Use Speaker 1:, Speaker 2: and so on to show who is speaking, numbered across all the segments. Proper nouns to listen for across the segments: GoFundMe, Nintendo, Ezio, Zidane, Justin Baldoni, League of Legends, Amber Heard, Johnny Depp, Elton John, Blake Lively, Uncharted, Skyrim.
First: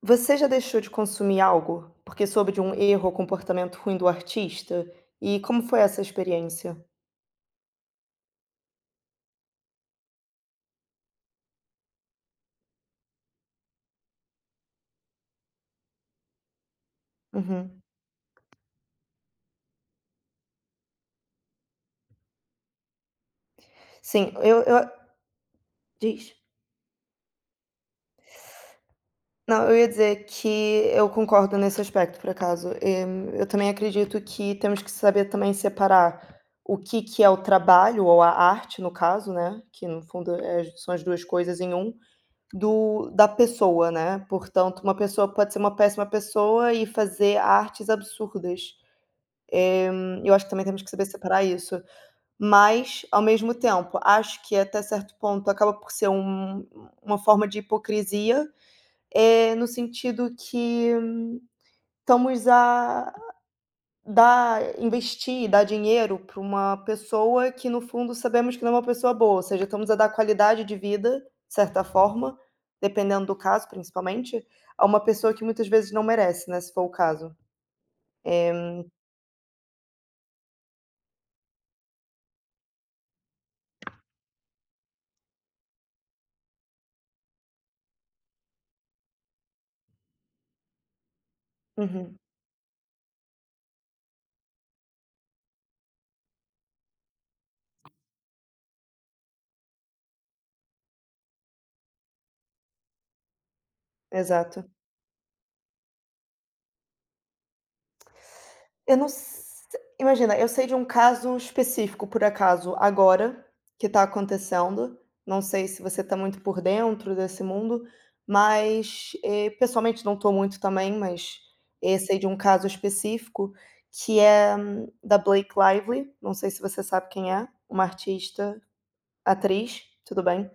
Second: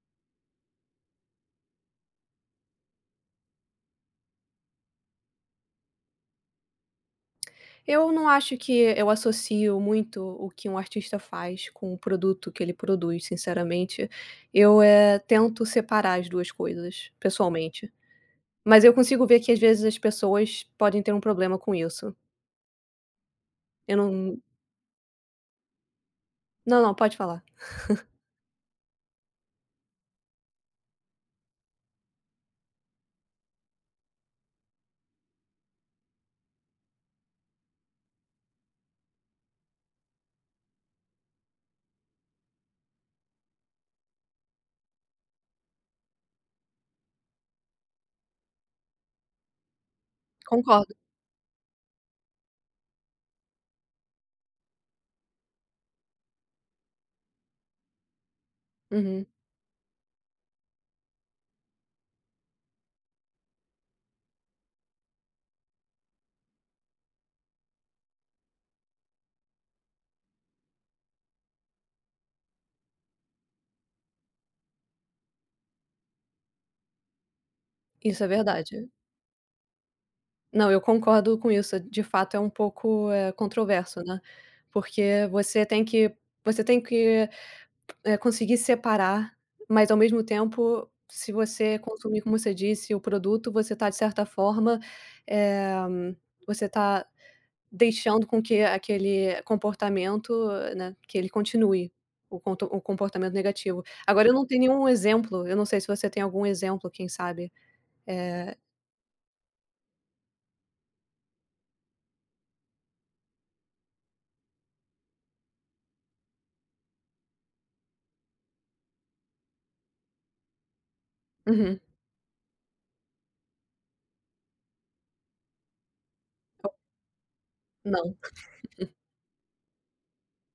Speaker 1: Você já deixou de consumir algo porque soube de um erro ou comportamento ruim do artista? E como foi essa experiência?
Speaker 2: Eu não acho que eu associo muito o que um artista faz com o produto que ele produz, sinceramente. Eu, tento separar as 2 coisas,
Speaker 1: Uhum.
Speaker 2: pessoalmente. Mas eu consigo ver que às vezes as pessoas podem ter um problema com isso. Eu
Speaker 1: Sim,
Speaker 2: não
Speaker 1: eu diz.
Speaker 2: Não, não, pode falar.
Speaker 1: Não, eu ia dizer que eu concordo nesse aspecto, por acaso. Eu também acredito que temos que saber também separar o que que é o trabalho ou a arte, no caso, né, que no fundo é são as 2 coisas em um, do da pessoa, né. Portanto, uma pessoa pode ser uma péssima pessoa e fazer artes absurdas. Eu acho que também temos que
Speaker 2: Concordo.
Speaker 1: saber separar isso. Mas, ao mesmo tempo, acho que até certo ponto acaba por ser uma forma de hipocrisia,
Speaker 2: Uhum.
Speaker 1: no sentido que estamos a dar dinheiro para uma pessoa que, no fundo, sabemos que não é uma pessoa boa, ou seja, estamos a dar qualidade de vida, de certa forma, dependendo do caso principalmente, a uma pessoa que muitas vezes não merece, né, se for o caso.
Speaker 2: Isso é verdade. Não, eu concordo com isso. De fato é um pouco, controverso, né, porque você tem que conseguir separar, mas ao mesmo tempo, se você
Speaker 1: Uhum,
Speaker 2: consumir, como você disse, o produto, você está de certa forma, eh, você está deixando com que aquele comportamento, né, que ele continue, o comportamento negativo. Agora eu não tenho
Speaker 1: exato.
Speaker 2: nenhum exemplo, eu não sei se você tem algum exemplo, quem sabe. Eh
Speaker 1: Eu não s imagina, eu sei de um caso específico, por acaso, agora, que está acontecendo. Não sei se você está muito por dentro desse mundo, mas, pessoalmente não estou muito também, mas,
Speaker 2: uhum.
Speaker 1: sei de um caso específico que é da Blake Lively, não sei se você sabe quem é, uma
Speaker 2: Não,
Speaker 1: artista atriz, tudo bem?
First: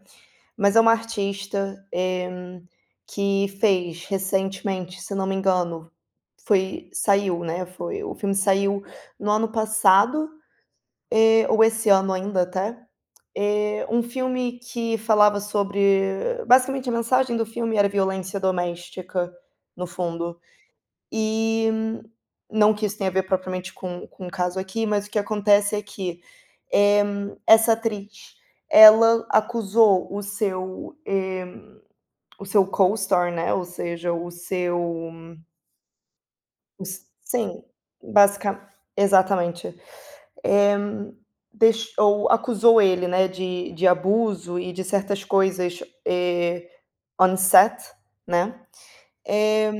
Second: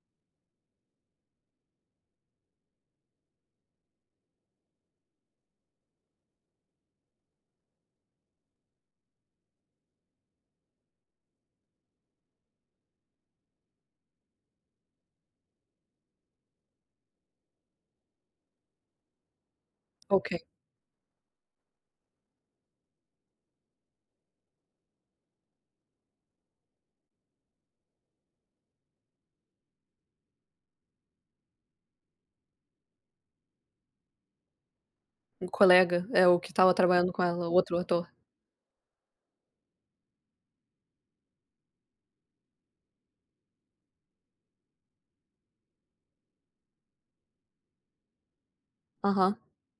Speaker 1: Mas é uma artista, que fez recentemente, se não me engano, foi saiu, né, foi o filme, saiu no ano passado, ou esse ano ainda até, um filme que falava sobre, basicamente a mensagem do filme era violência doméstica, no
Speaker 2: ok.
Speaker 1: fundo. E, não que isso tenha a ver propriamente com o caso aqui, mas o que acontece é que, eh, essa atriz, ela acusou o seu, o seu co-store, né, ou seja, o seu
Speaker 2: Um colega, é o que estava
Speaker 1: os
Speaker 2: trabalhando com ela, o
Speaker 1: sim,
Speaker 2: outro ator.
Speaker 1: basicamente, exatamente. Eh, deix ou acusou ele, né, de abuso e de certas coisas, eh, on set, né.
Speaker 2: Aham,
Speaker 1: Eh,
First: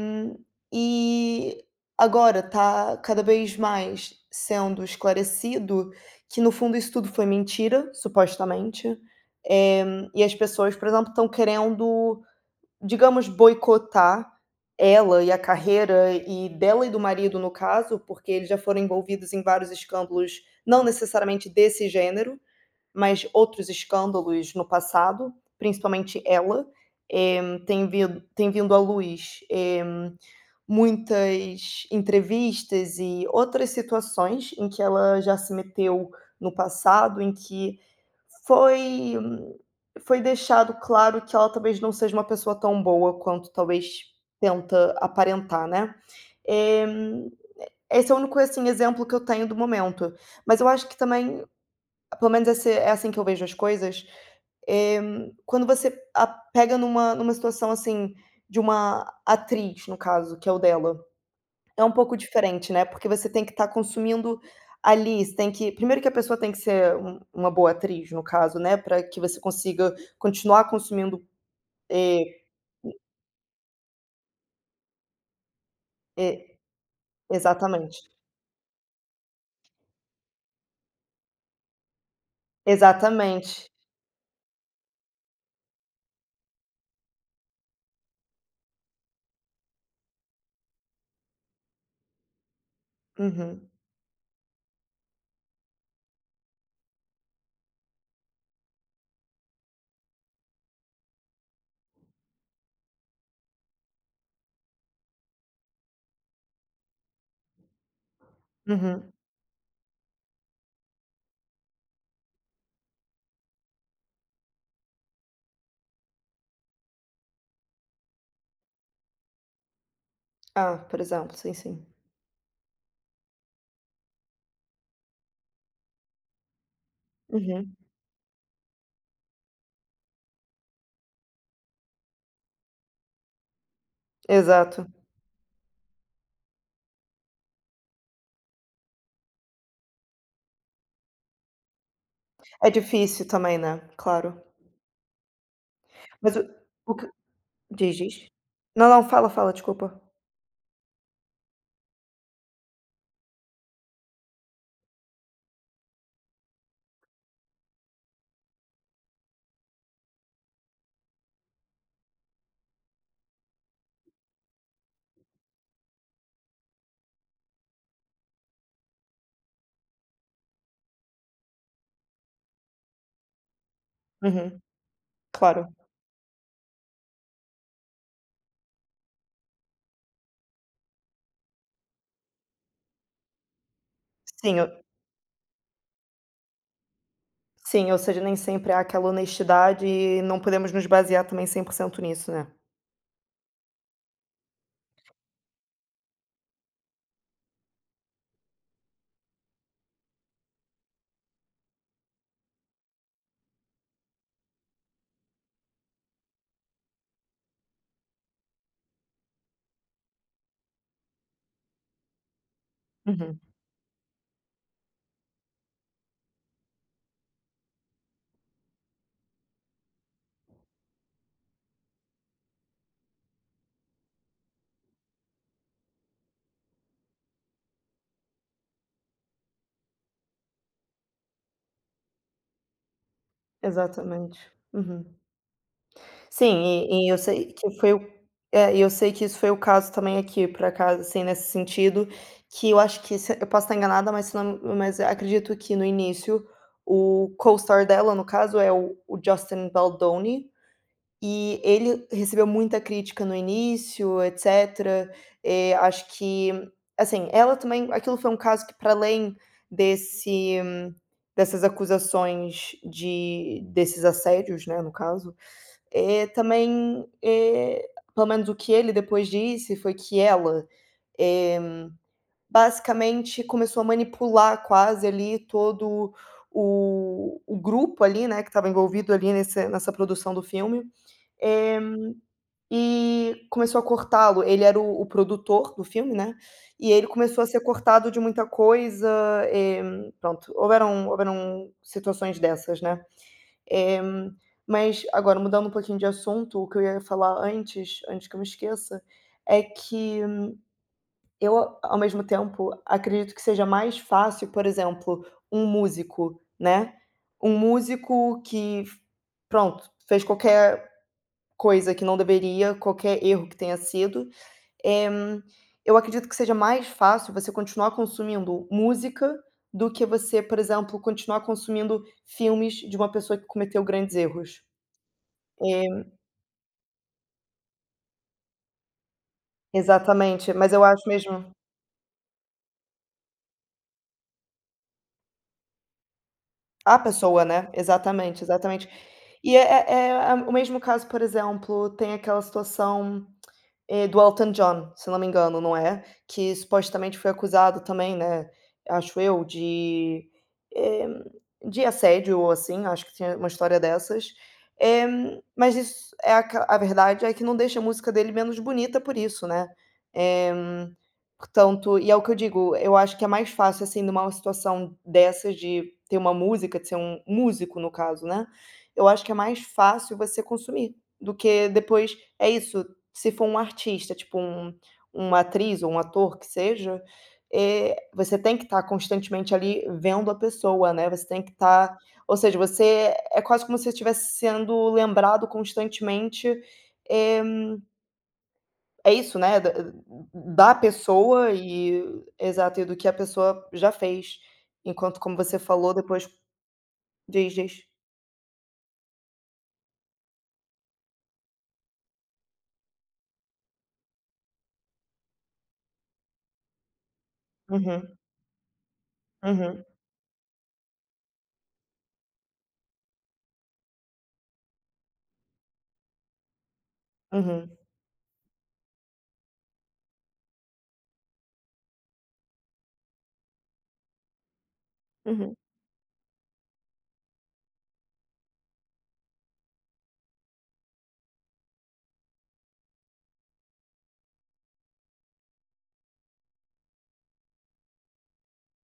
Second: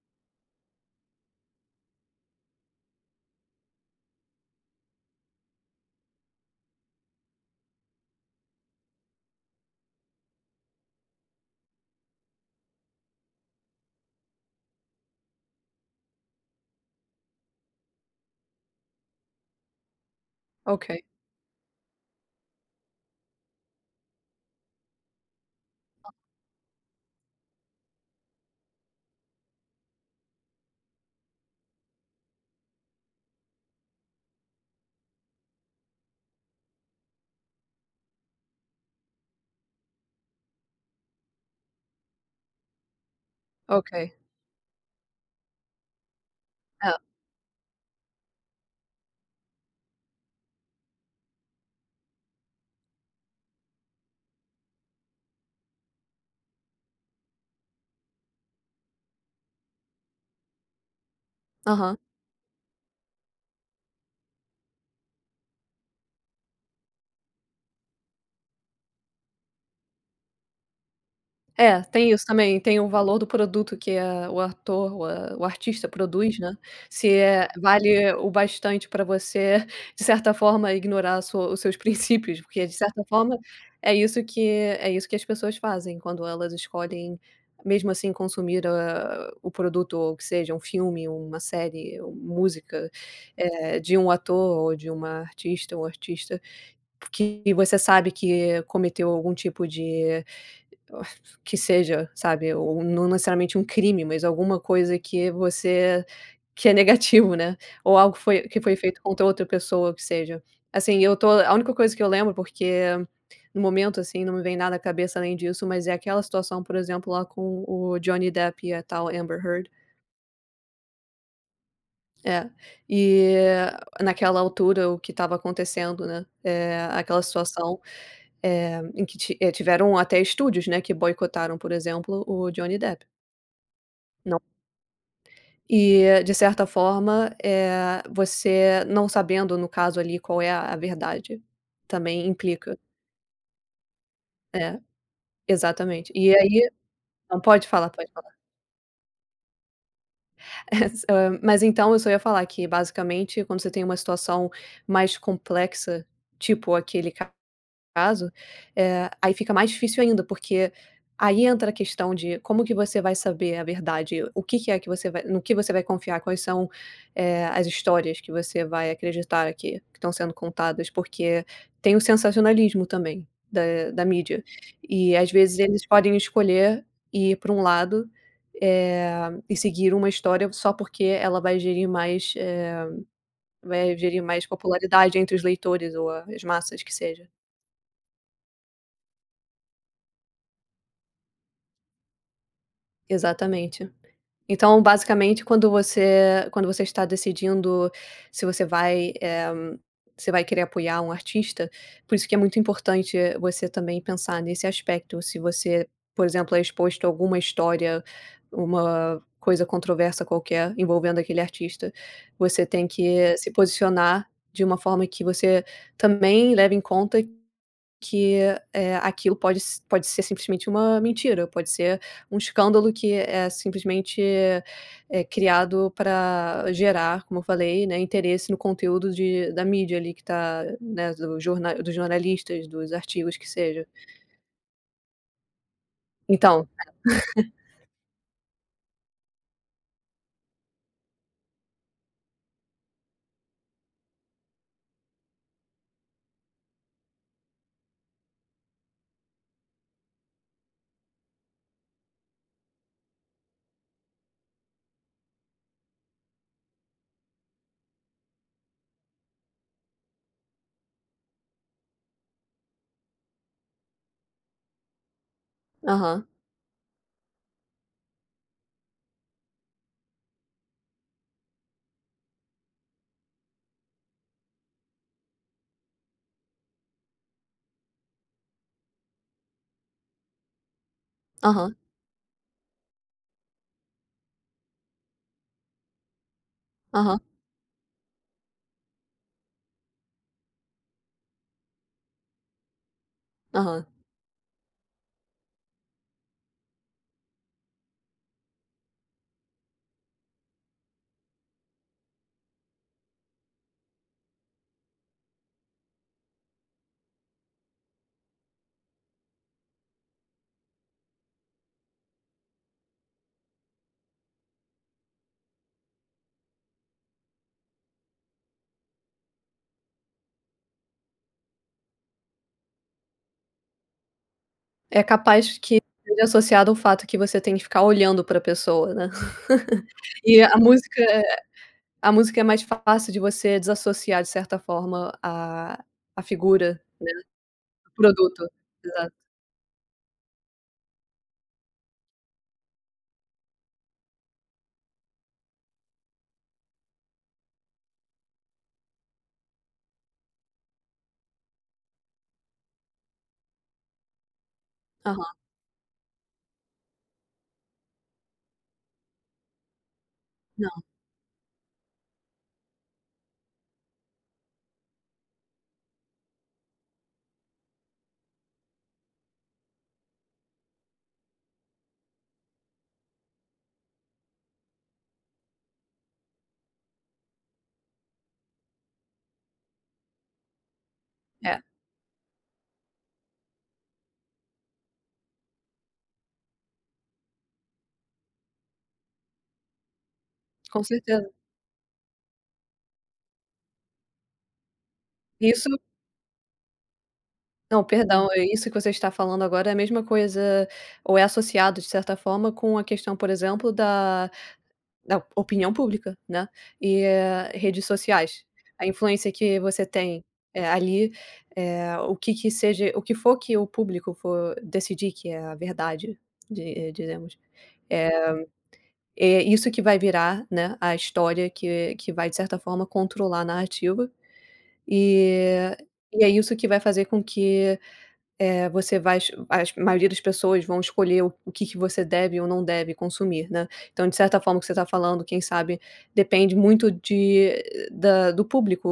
Speaker 1: e agora tá cada vez mais sendo esclarecido que, no fundo, isso tudo foi mentira, supostamente. Eh, e as pessoas, por exemplo, estão querendo, digamos, boicotar ela e a carreira e dela e do marido, no caso, porque eles já foram envolvidos em vários escândalos, não
Speaker 2: ok,
Speaker 1: necessariamente desse gênero, mas outros escândalos no passado, principalmente ela. Tem vindo à luz, muitas entrevistas e outras situações em que ela já se meteu no passado, em que foi, foi deixado claro que ela talvez não seja uma pessoa tão boa quanto talvez
Speaker 2: ok.
Speaker 1: tenta aparentar, né. Eh,
Speaker 2: É,
Speaker 1: Esse é o único, assim, exemplo que eu tenho do momento, mas eu acho que também, pelo menos esse é assim que eu vejo as coisas, eh, quando você a pega numa situação, assim, de uma atriz, no caso, que é o dela, é um
Speaker 2: aham.
Speaker 1: pouco diferente, né, porque você tem que estar consumindo ali, você tem que primeiro que a pessoa tem que ser uma boa atriz, no caso, né, para que você consiga continuar consumindo.
Speaker 2: É, tem
Speaker 1: eh
Speaker 2: isso também, tem o valor do produto que a o ator, o artista produz, né,
Speaker 1: eh
Speaker 2: se
Speaker 1: Exatamente.
Speaker 2: vale o bastante para você, de certa forma, ignorar a sua os seus princípios, porque de certa forma
Speaker 1: Exatamente.
Speaker 2: é isso que é isso que as pessoas fazem quando elas escolhem, mesmo assim, consumir a o produto ou que seja um filme, uma série, ou música,
Speaker 1: Uhum,
Speaker 2: de um ator ou de um artista que você sabe que cometeu algum tipo de Que seja, sabe, ou não necessariamente um crime, mas alguma coisa que é negativo, né, ou algo foi que foi feito
Speaker 1: uhum.
Speaker 2: contra outra pessoa, que seja. Assim, eu tô a única coisa que eu lembro, porque no momento, assim, não me vem nada à cabeça além disso, mas é aquela situação, por exemplo, lá com o Johnny Depp e a tal Amber Heard.
Speaker 1: Ah, por exemplo, sim, sim.
Speaker 2: É, e naquela altura o que estava acontecendo, né, aquela
Speaker 1: Uhum,
Speaker 2: situação, em que tiveram até estúdios, né, que boicotaram, por exemplo, o Johnny Depp. Não.
Speaker 1: exato.
Speaker 2: E, de certa forma, você não sabendo, no caso ali, qual é a verdade, também
Speaker 1: É
Speaker 2: implica.
Speaker 1: difícil também, né, claro.
Speaker 2: É, exatamente. E
Speaker 1: Mas o
Speaker 2: aí
Speaker 1: o que
Speaker 2: Não, pode falar,
Speaker 1: diz,
Speaker 2: pode
Speaker 1: diz.
Speaker 2: falar.
Speaker 1: Não, não, fala, fala, desculpa.
Speaker 2: Mas então eu só ia falar que, basicamente, quando você tem uma situação mais complexa, tipo aquele caso, aí fica mais difícil ainda, porque aí entra a questão de como que você vai saber a verdade, o que que é que você vai no que você vai confiar, quais são, as histórias que você vai acreditar que estão sendo contadas, porque tem o sensacionalismo também da mídia.
Speaker 1: Uhum,
Speaker 2: E às vezes
Speaker 1: claro.
Speaker 2: eles podem escolher ir para um lado, e seguir uma história só porque ela vai gerir mais
Speaker 1: Sim, ou
Speaker 2: popularidade entre os leitores ou as massas que seja.
Speaker 1: sim, ou seja, nem sempre há aquela honestidade e não podemos nos basear também 100% nisso, né.
Speaker 2: Exatamente. Então, basicamente, quando você está decidindo se você vai querer apoiar um artista, por isso que é muito importante você também pensar nesse aspecto. Se você, por exemplo, é exposto a alguma história, uma coisa controversa qualquer envolvendo aquele artista, você tem que
Speaker 1: Uhum,
Speaker 2: se posicionar de uma forma que você também leve em conta que, aquilo pode ser simplesmente uma mentira, pode ser um escândalo que é simplesmente, criado para gerar, como eu falei, né, interesse no conteúdo de da mídia ali que está né, do jorna dos jornalistas, dos artigos que seja.
Speaker 1: exatamente. Uhum. Sim,
Speaker 2: Então
Speaker 1: e eu sei que foi o é, e eu sei que isso foi o caso também aqui, por acaso, assim, nesse sentido, que eu acho que, se eu posso estar enganada, mas se não, mas eu acredito que no início, o co-star dela, no caso, é o Justin Baldoni, e ele recebeu muita crítica no início, etcétera. Acho que, assim, ela também, aquilo foi um caso que para além desse, dessas acusações de desses assédios, né, no caso,
Speaker 2: aham,
Speaker 1: também, pelo menos o que ele depois disse foi que ela, eh, basicamente começou a manipular quase ali todo o grupo ali, né, que estava envolvido ali nesse nessa produção do filme,
Speaker 2: aham,
Speaker 1: eh, e começou a cortá-lo. Ele era o produtor do filme, né, e ele
Speaker 2: aham,
Speaker 1: começou a ser cortado de muita coisa, eh, pronto, houveram situações dessas, né.
Speaker 2: aham.
Speaker 1: Eh, mas agora, mudando um pouquinho de assunto, o que eu ia falar antes que eu me esqueça, é que eu, ao mesmo tempo, acredito que seja mais fácil, por exemplo, um músico, né, um músico que, pronto, fez qualquer coisa que não deveria, qualquer erro que tenha sido, eh, eu acredito que seja mais fácil você continuar consumindo música do que você, por exemplo, continuar consumindo filmes de uma pessoa que cometeu grandes erros.
Speaker 2: É capaz que
Speaker 1: Eh
Speaker 2: seja associado ao fato que você tem que ficar olhando para a pessoa, né. E
Speaker 1: Exatamente,
Speaker 2: a
Speaker 1: mas eu
Speaker 2: música
Speaker 1: acho
Speaker 2: é,
Speaker 1: mesmo
Speaker 2: a música é mais fácil de você desassociar de certa forma a figura.
Speaker 1: a pessoa, né, exatamente,
Speaker 2: Produto,
Speaker 1: exatamente.
Speaker 2: exato.
Speaker 1: E é é é o mesmo caso, por exemplo, tem aquela situação, do Elton John, se não me engano, não é? Que supostamente foi acusado também, né, acho eu, de, eh, de assédio ou assim, acho que tinha uma história dessas. Eh,
Speaker 2: Aham,
Speaker 1: mas isso é aca a verdade é que não deixa a música dele menos bonita por isso, né. Eh
Speaker 2: não,
Speaker 1: Portanto, e é o que eu digo, eu acho que é mais fácil, assim, numa situação dessas, de ter uma música, de ser um músico, no caso, né, eu acho que é mais fácil você consumir, do que depois é isso, se for um artista, tipo um, uma atriz ou um ator que seja, você tem que estar constantemente ali vendo a pessoa, né, você tem que
Speaker 2: é,
Speaker 1: estar, ou seja, você é quase como se você estivesse sendo lembrado constantemente, eh é isso, né, da da
Speaker 2: com certeza.
Speaker 1: pessoa, e exato, e do que a pessoa já fez, enquanto, como você
Speaker 2: Isso
Speaker 1: falou depois, diz,
Speaker 2: não,
Speaker 1: diz.
Speaker 2: perdão, isso que você está falando agora é a mesma coisa ou é associado de certa forma com a questão, por exemplo, da opinião pública, né, e, redes
Speaker 1: Uhum,
Speaker 2: sociais. A influência que
Speaker 1: uhum,
Speaker 2: você tem, ali, o que seja o que for que o público for decidir que é a verdade, di diremos,
Speaker 1: uhum,
Speaker 2: é isso que vai virar, né, a história que vai de certa forma controlar a narrativa.
Speaker 1: uhum,
Speaker 2: E e é isso que vai fazer com que, eh, você vai es as a maioria das pessoas vão escolher o que que você deve ou não deve consumir, né. Então, de certa forma, o que você está falando, quem sabe, depende muito de eh, da do público,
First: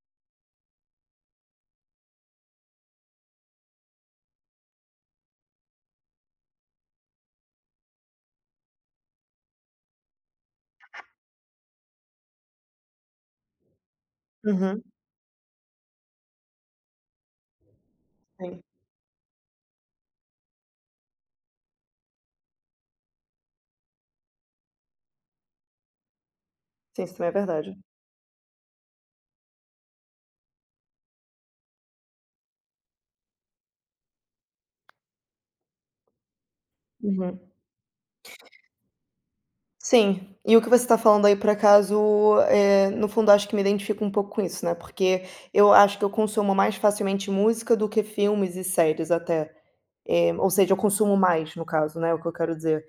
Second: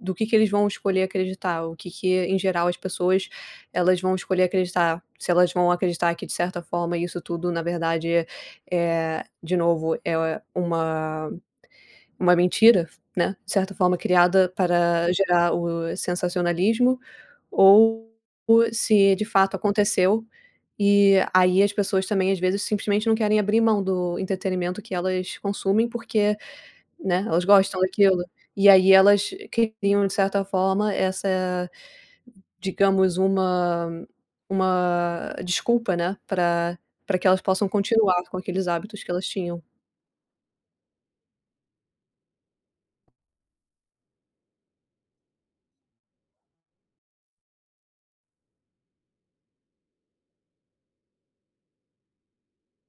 Speaker 2: do que eles vão escolher acreditar, o que que, em geral, as pessoas, elas vão escolher acreditar. Se elas vão acreditar que, de certa forma, isso tudo, na verdade, é, de novo, é uma mentira, né, de certa forma criada
Speaker 1: uhum,
Speaker 2: para gerar o sensacionalismo, ou
Speaker 1: sim,
Speaker 2: se de fato aconteceu, e aí as pessoas também às vezes simplesmente não querem abrir mão do entretenimento que elas consumem porque,
Speaker 1: sim, isso
Speaker 2: né,
Speaker 1: também é
Speaker 2: elas
Speaker 1: verdade.
Speaker 2: gostam daquilo. E aí elas criam de certa forma essa, digamos, uma desculpa, né, para que
Speaker 1: Uhum.
Speaker 2: elas possam continuar com aqueles hábitos que elas tinham.
Speaker 1: Sim, e o que você está falando aí, por acaso, no fundo, acho que me identifico um pouco com isso, né, porque eu acho que eu consumo mais facilmente música do que filmes e séries até, ou seja, eu consumo mais, no caso, né, é o que eu quero dizer.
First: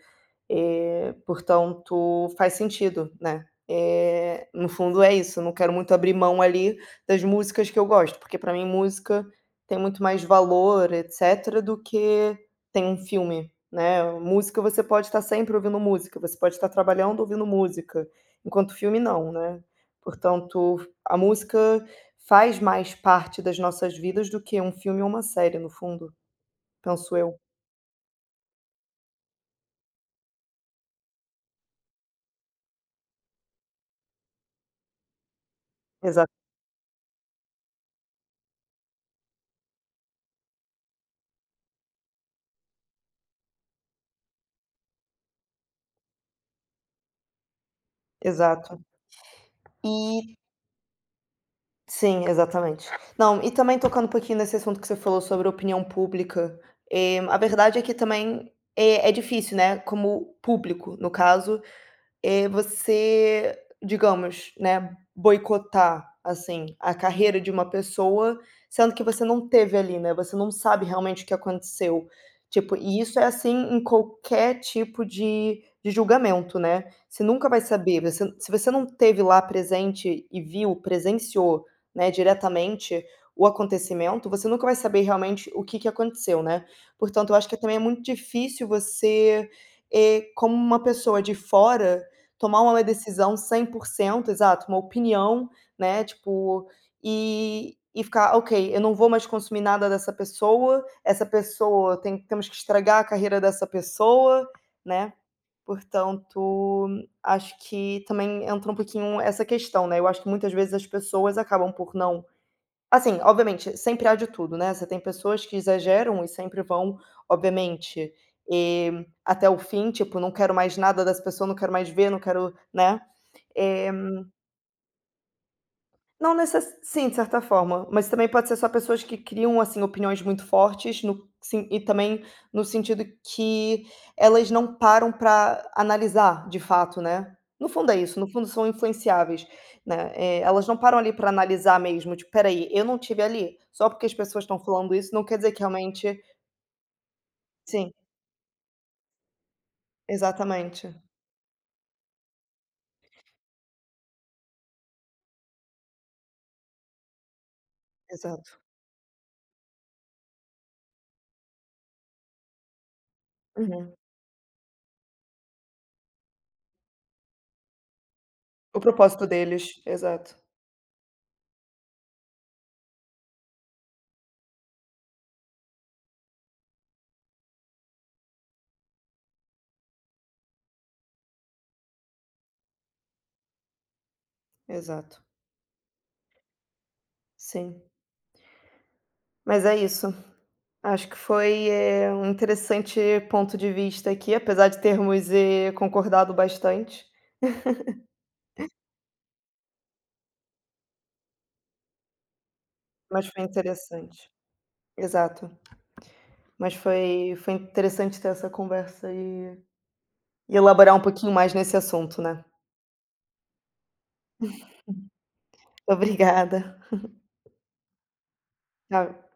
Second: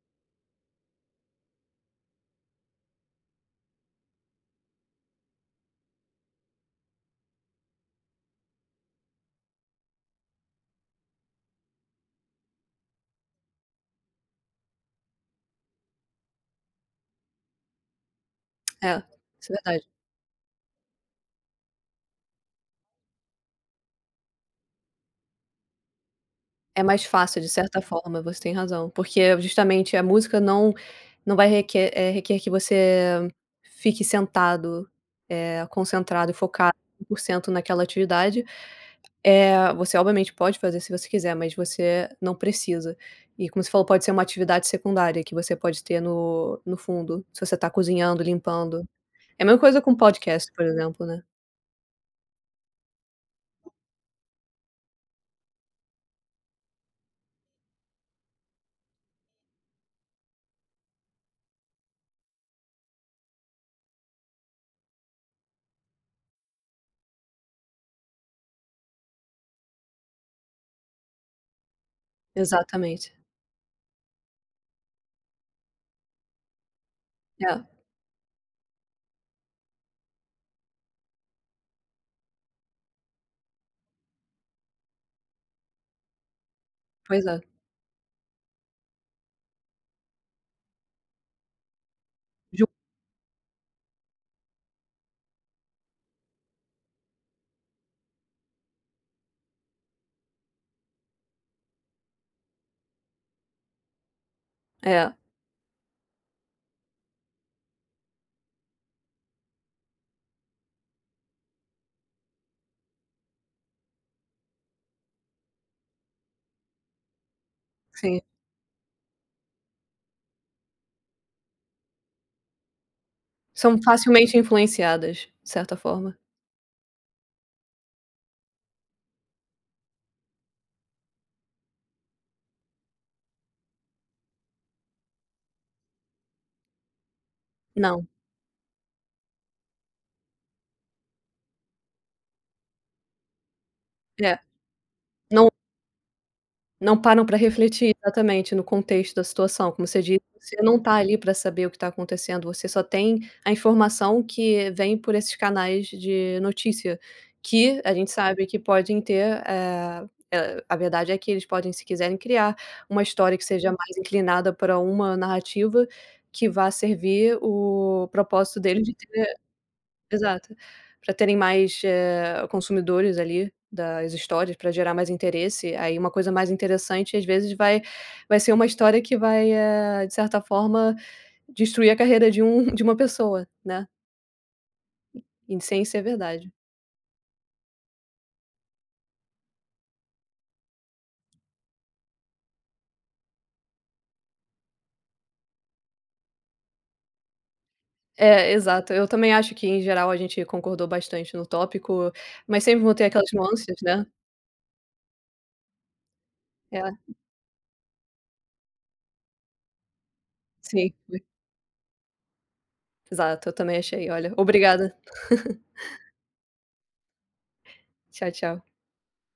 Speaker 1: Portanto, faz sentido, né. No fundo é isso, eu não quero muito abrir mão ali das músicas que eu gosto, porque, pra mim, música tem muito mais valor, etcétera, do que tem um filme, né. Música, você pode estar sempre ouvindo música, você pode estar trabalhando ouvindo música, enquanto
Speaker 2: É,
Speaker 1: filme não,
Speaker 2: isso é
Speaker 1: né.
Speaker 2: verdade.
Speaker 1: Portanto, a música faz mais parte das nossas vidas do que um filme ou uma série, no fundo,
Speaker 2: É mais
Speaker 1: penso eu.
Speaker 2: fácil, de certa forma, você tem razão, porque justamente a música não requer que você fique sentado,
Speaker 1: Exato,
Speaker 2: concentrado e focado 100% naquela atividade. Você obviamente pode fazer se você quiser, mas você não precisa. E como você falou, pode ser uma atividade secundária que você pode ter no fundo, se você está cozinhando,
Speaker 1: exato.
Speaker 2: limpando. É a mesma coisa com
Speaker 1: E
Speaker 2: podcast, por exemplo, né.
Speaker 1: Sim, exatamente. Não, e também tocando um pouquinho nesse assunto que você falou sobre opinião pública, a verdade é que também é difícil, né, como público, no caso, é você, digamos, né, boicotar, assim, a carreira de uma pessoa, sendo que você não teve ali, né, você não sabe realmente o que aconteceu. Tipo, e
Speaker 2: Exatamente.
Speaker 1: isso é assim em qualquer tipo de julgamento, né. Você nunca vai
Speaker 2: É,
Speaker 1: saber, você, se você não teve lá presente e viu, presenciou, né, diretamente o acontecimento, você nunca vai saber realmente o que que aconteceu, né.
Speaker 2: pois
Speaker 1: Portanto, eu
Speaker 2: é.
Speaker 1: acho que também é muito difícil você, como uma pessoa de fora, tomar
Speaker 2: Ju
Speaker 1: uma decisão 100% exato, uma opinião, né, tipo, e ficar: "Ok, eu não vou mais consumir nada dessa pessoa, essa pessoa temos que estragar a carreira dessa pessoa", né.
Speaker 2: É,
Speaker 1: Portanto, acho que também entra um pouquinho essa questão, né, eu acho que muitas vezes as pessoas acabam por não. Assim, obviamente, sempre há de tudo, né, você tem pessoas que exageram e sempre vão, obviamente,
Speaker 2: sim.
Speaker 1: até o fim, tipo: "Não quero mais nada dessa pessoa, não quero mais ver, não quero", né.
Speaker 2: São
Speaker 1: eh
Speaker 2: facilmente influenciadas, de certa forma.
Speaker 1: não necess Sim, de certa forma, mas também pode ser só pessoas que criam, assim, opiniões muito fortes no, sim, e também no sentido que elas não param para analisar, de fato, né. No fundo é
Speaker 2: Não,
Speaker 1: isso, no fundo são influenciáveis, né, elas não param ali para analisar mesmo, tipo: "peraí, eu não tive ali". Só porque as
Speaker 2: é,
Speaker 1: pessoas estão falando isso não quer
Speaker 2: não
Speaker 1: dizer que realmente
Speaker 2: não param pra
Speaker 1: sim,
Speaker 2: refletir exatamente no contexto da situação, como você disse, você não
Speaker 1: exatamente,
Speaker 2: tá ali pra saber o que tá acontecendo, você só tem a informação que vem por esses canais de notícia, que a gente sabe
Speaker 1: exato.
Speaker 2: que podem ter, a verdade é que eles podem, se quiserem, criar uma história que seja
Speaker 1: Uhum.
Speaker 2: mais inclinada pra uma narrativa que vá servir o propósito
Speaker 1: O
Speaker 2: deles de.
Speaker 1: propósito deles, exato,
Speaker 2: Exato. Para terem mais, consumidores ali das histórias, para gerar mais interesse, aí uma coisa mais interessante, às vezes, vai ser uma história que vai, de certa forma, destruir a carreira de um de uma pessoa, né,
Speaker 1: exato.
Speaker 2: e sem ser verdade.
Speaker 1: Sim, mas é isso. Acho que foi, um interessante ponto de vista aqui, apesar de termos, concordado bastante,
Speaker 2: É, exato. Eu também acho que, em geral, a gente concordou bastante no tópico, mas sempre vão ter
Speaker 1: mas
Speaker 2: aquelas
Speaker 1: foi
Speaker 2: nuances, né.
Speaker 1: interessante. Exato. Mas
Speaker 2: É,
Speaker 1: foi foi interessante ter essa conversa e
Speaker 2: sim.
Speaker 1: elaborar um pouquinho mais nesse assunto, né.
Speaker 2: Exato, eu também achei. Olha, obrigada.
Speaker 1: Obrigada.
Speaker 2: Tchau, tchau.
Speaker 1: Tchau.